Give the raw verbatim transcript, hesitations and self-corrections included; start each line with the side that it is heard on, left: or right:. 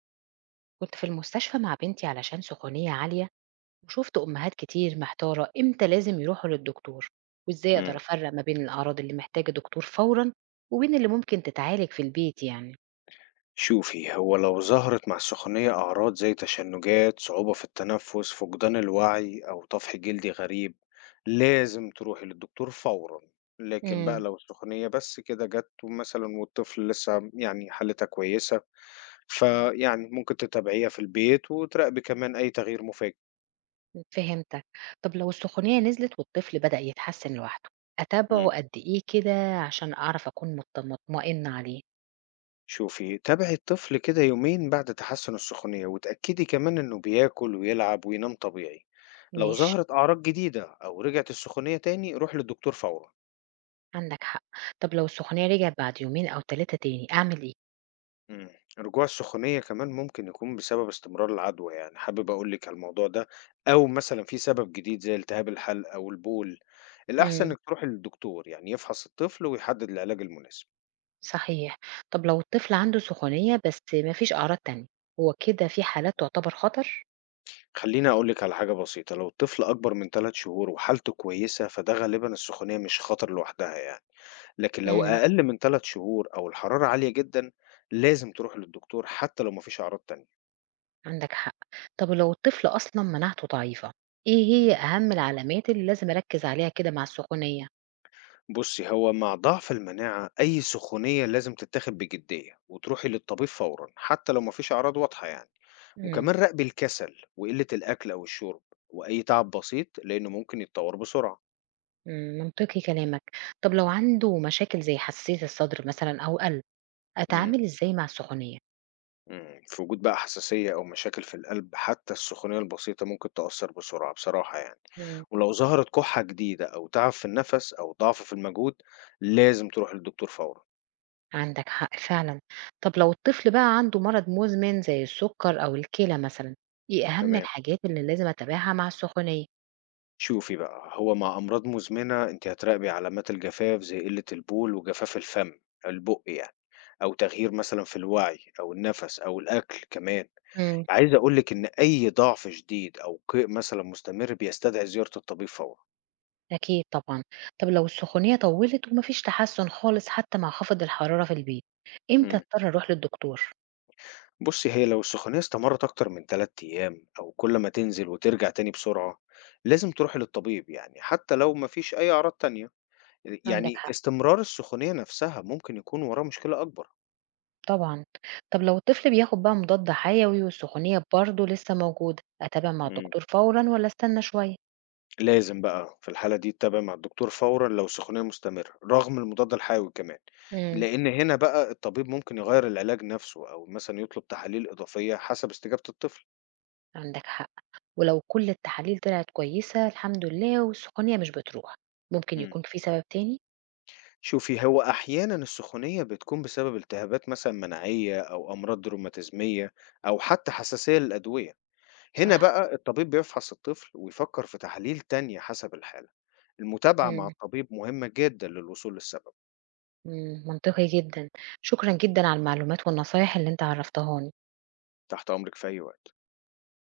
right: كنت في المستشفى مع بنتي علشان سخونية عالية وشفت أمهات كتير محتارة إمتى لازم يروحوا للدكتور وإزاي أقدر
left: إمم.
right: أفرق ما بين الأعراض اللي محتاجة دكتور فورا وبين اللي ممكن تتعالج في البيت يعني.
left: شوفي، هو لو ظهرت مع السخونية أعراض زي تشنُّجات، صعوبة في التنفُّس، فقدان الوعي أو طفح جلدي غريب، لازم تروحي للدكتور فورًا. لكن بقى
right: امم
left: لو السخونية بس كده جات مثلًا والطفل لسه يعني حالتها كويسة، فيعني ممكن تتابعيها في البيت وتراقبي كمان أي تغيير مفاجئ.
right: فهمتك. طب لو السخونية نزلت والطفل بدأ يتحسن لوحده أتابعه
left: إمم.
right: قد إيه كده عشان أعرف أكون مطم- مطمئنة عليه؟
left: شوفي تابعي الطفل كده يومين بعد تحسن السخونية وتأكدي كمان إنه بياكل ويلعب وينام طبيعي. لو
right: ماشي.
left: ظهرت أعراض جديدة أو رجعت السخونية تاني روح للدكتور فورا.
right: عندك حق. طب لو السخونية رجعت بعد يومين أو ثلاثة تاني أعمل إيه؟
left: مم. رجوع السخونية كمان ممكن يكون بسبب استمرار العدوى، يعني حابب أقولك على الموضوع ده، أو مثلا في سبب جديد زي التهاب الحلق أو البول. الأحسن
right: مم.
left: إنك تروحي للدكتور يعني يفحص الطفل ويحدد العلاج المناسب.
right: صحيح. طب لو الطفل عنده سخونية بس ما فيش أعراض تانية، هو كده في حالات تعتبر خطر؟
left: خلّيني أقول لِك على حاجة بسيطة، لو الطفل أكبر من تلات شهور وحالته كويسة، فده غالبًا السخونية مش خطر لوحدها يعني. لكن لو
right: إمم.
left: أقل من تلات شهور أو الحرارة عالية جدًا، لازم تروح للدكتور حتى لو ما فيش أعراض تانية.
right: عندك حق. طب لو الطفل أصلًا مناعته ضعيفة، إيه
left: إمم.
right: هي أهم العلامات اللي لازم أركّز عليها كده مع السخونية؟
left: بُصّي، هو مع ضعف المناعة أي سخونية لازم تتاخد بجدية وتروحي للطبيب فورًا حتى لو ما فيش أعراض واضحة يعني.
right: إمم،
left: وكمان راقبي الكسل وقلة الأكل أو الشرب وأي تعب بسيط لأنه ممكن يتطور بسرعة.
right: إمم، منطقي كلامك. طب لو عنده مشاكل زي حساسية الصدر مثلًا أو قلب،
left: إمم.
right: أتعامل إزاي مع السخونية؟
left: إمم، في وجود بقى حساسية أو مشاكل في القلب حتى السخونية البسيطة ممكن تأثّر بسرعة بصراحة يعني.
right: إمم.
left: ولو ظهرت كُحّة جديدة أو تعب في النَفَس أو ضعف في المجهود لازم تروح للدكتور فورًا.
right: عندك حق فعلًا. طب لو الطفل بقى عنده مرض مزمن زي السكر أو الكلى مثلًا، إيه أهم
left: تمام.
right: الحاجات اللي لازم أتابعها مع السخونية؟
left: شوفي بقى، هو مع أمراض مزمنة أنتِ هتراقبي علامات الجفاف زي قلة البول وجفاف الفم البُق يعني، أو تغيير مثلًا في الوعي أو النَفَس أو الأكل كمان.
right: إمم.
left: عايز أقول لِك إن أي ضعف شديد أو قيء مثلًا مستمر بيستدعي زيارة الطبيب فورًا.
right: أكيد طبعًا. طب لو السخونية طوّلت وما فيش تحسُّن خالص حتى مع خفض الحرارة في البيت، إمتى
left: إمم.
right: أضطر أروح للدكتور؟
left: بصي هي لو السخونية استمرت أكتر من ثلاث أيام أو كل ما تنزل وترجع تاني بسرعة لازم تروحي للطبيب، يعني حتى لو مفيش أي أعراض تانية.
right: عندك
left: يعني
right: حق،
left: استمرار السخونية نفسها ممكن يكون وراه مشكلة أكبر.
right: طبعًا. طب لو الطفل بياخد بقى مضاد حيوي والسخونية برضه لسه موجودة، أتابع مع
left: مم.
right: الدكتور فورًا والّا أستنى شوية؟
left: لازم بقى في الحالة دي تتابع مع الدكتور فورا لو السخونية مستمرة رغم المضاد الحيوي كمان،
right: إمم.
left: لأن هنا بقى الطبيب ممكن يغير العلاج نفسه أو مثلا يطلب تحاليل إضافية حسب استجابة الطفل.
right: عندك حق. ولو كل التحاليل طلعت كويسة الحمد لله والسخونية مش بتروح، ممكن
left: مم.
right: يكون في سبب تاني؟
left: شوفي هو أحيانا السخونية بتكون بسبب التهابات مثلا مناعية أو أمراض روماتيزمية أو حتى حساسية للأدوية. هنا
right: صح.
left: بقى الطبيب بيفحص الطفل ويفكر في تحاليل تانية حسب الحالة. المتابعة مع
right: إمم،
left: الطبيب مهمة جدا للوصول للسبب.
right: إمم، منطقي جدًا. شكرًا جدًا على المعلومات والنصايح اللي أنت عرّفتها لنا.
left: تحت أمرك في أي وقت.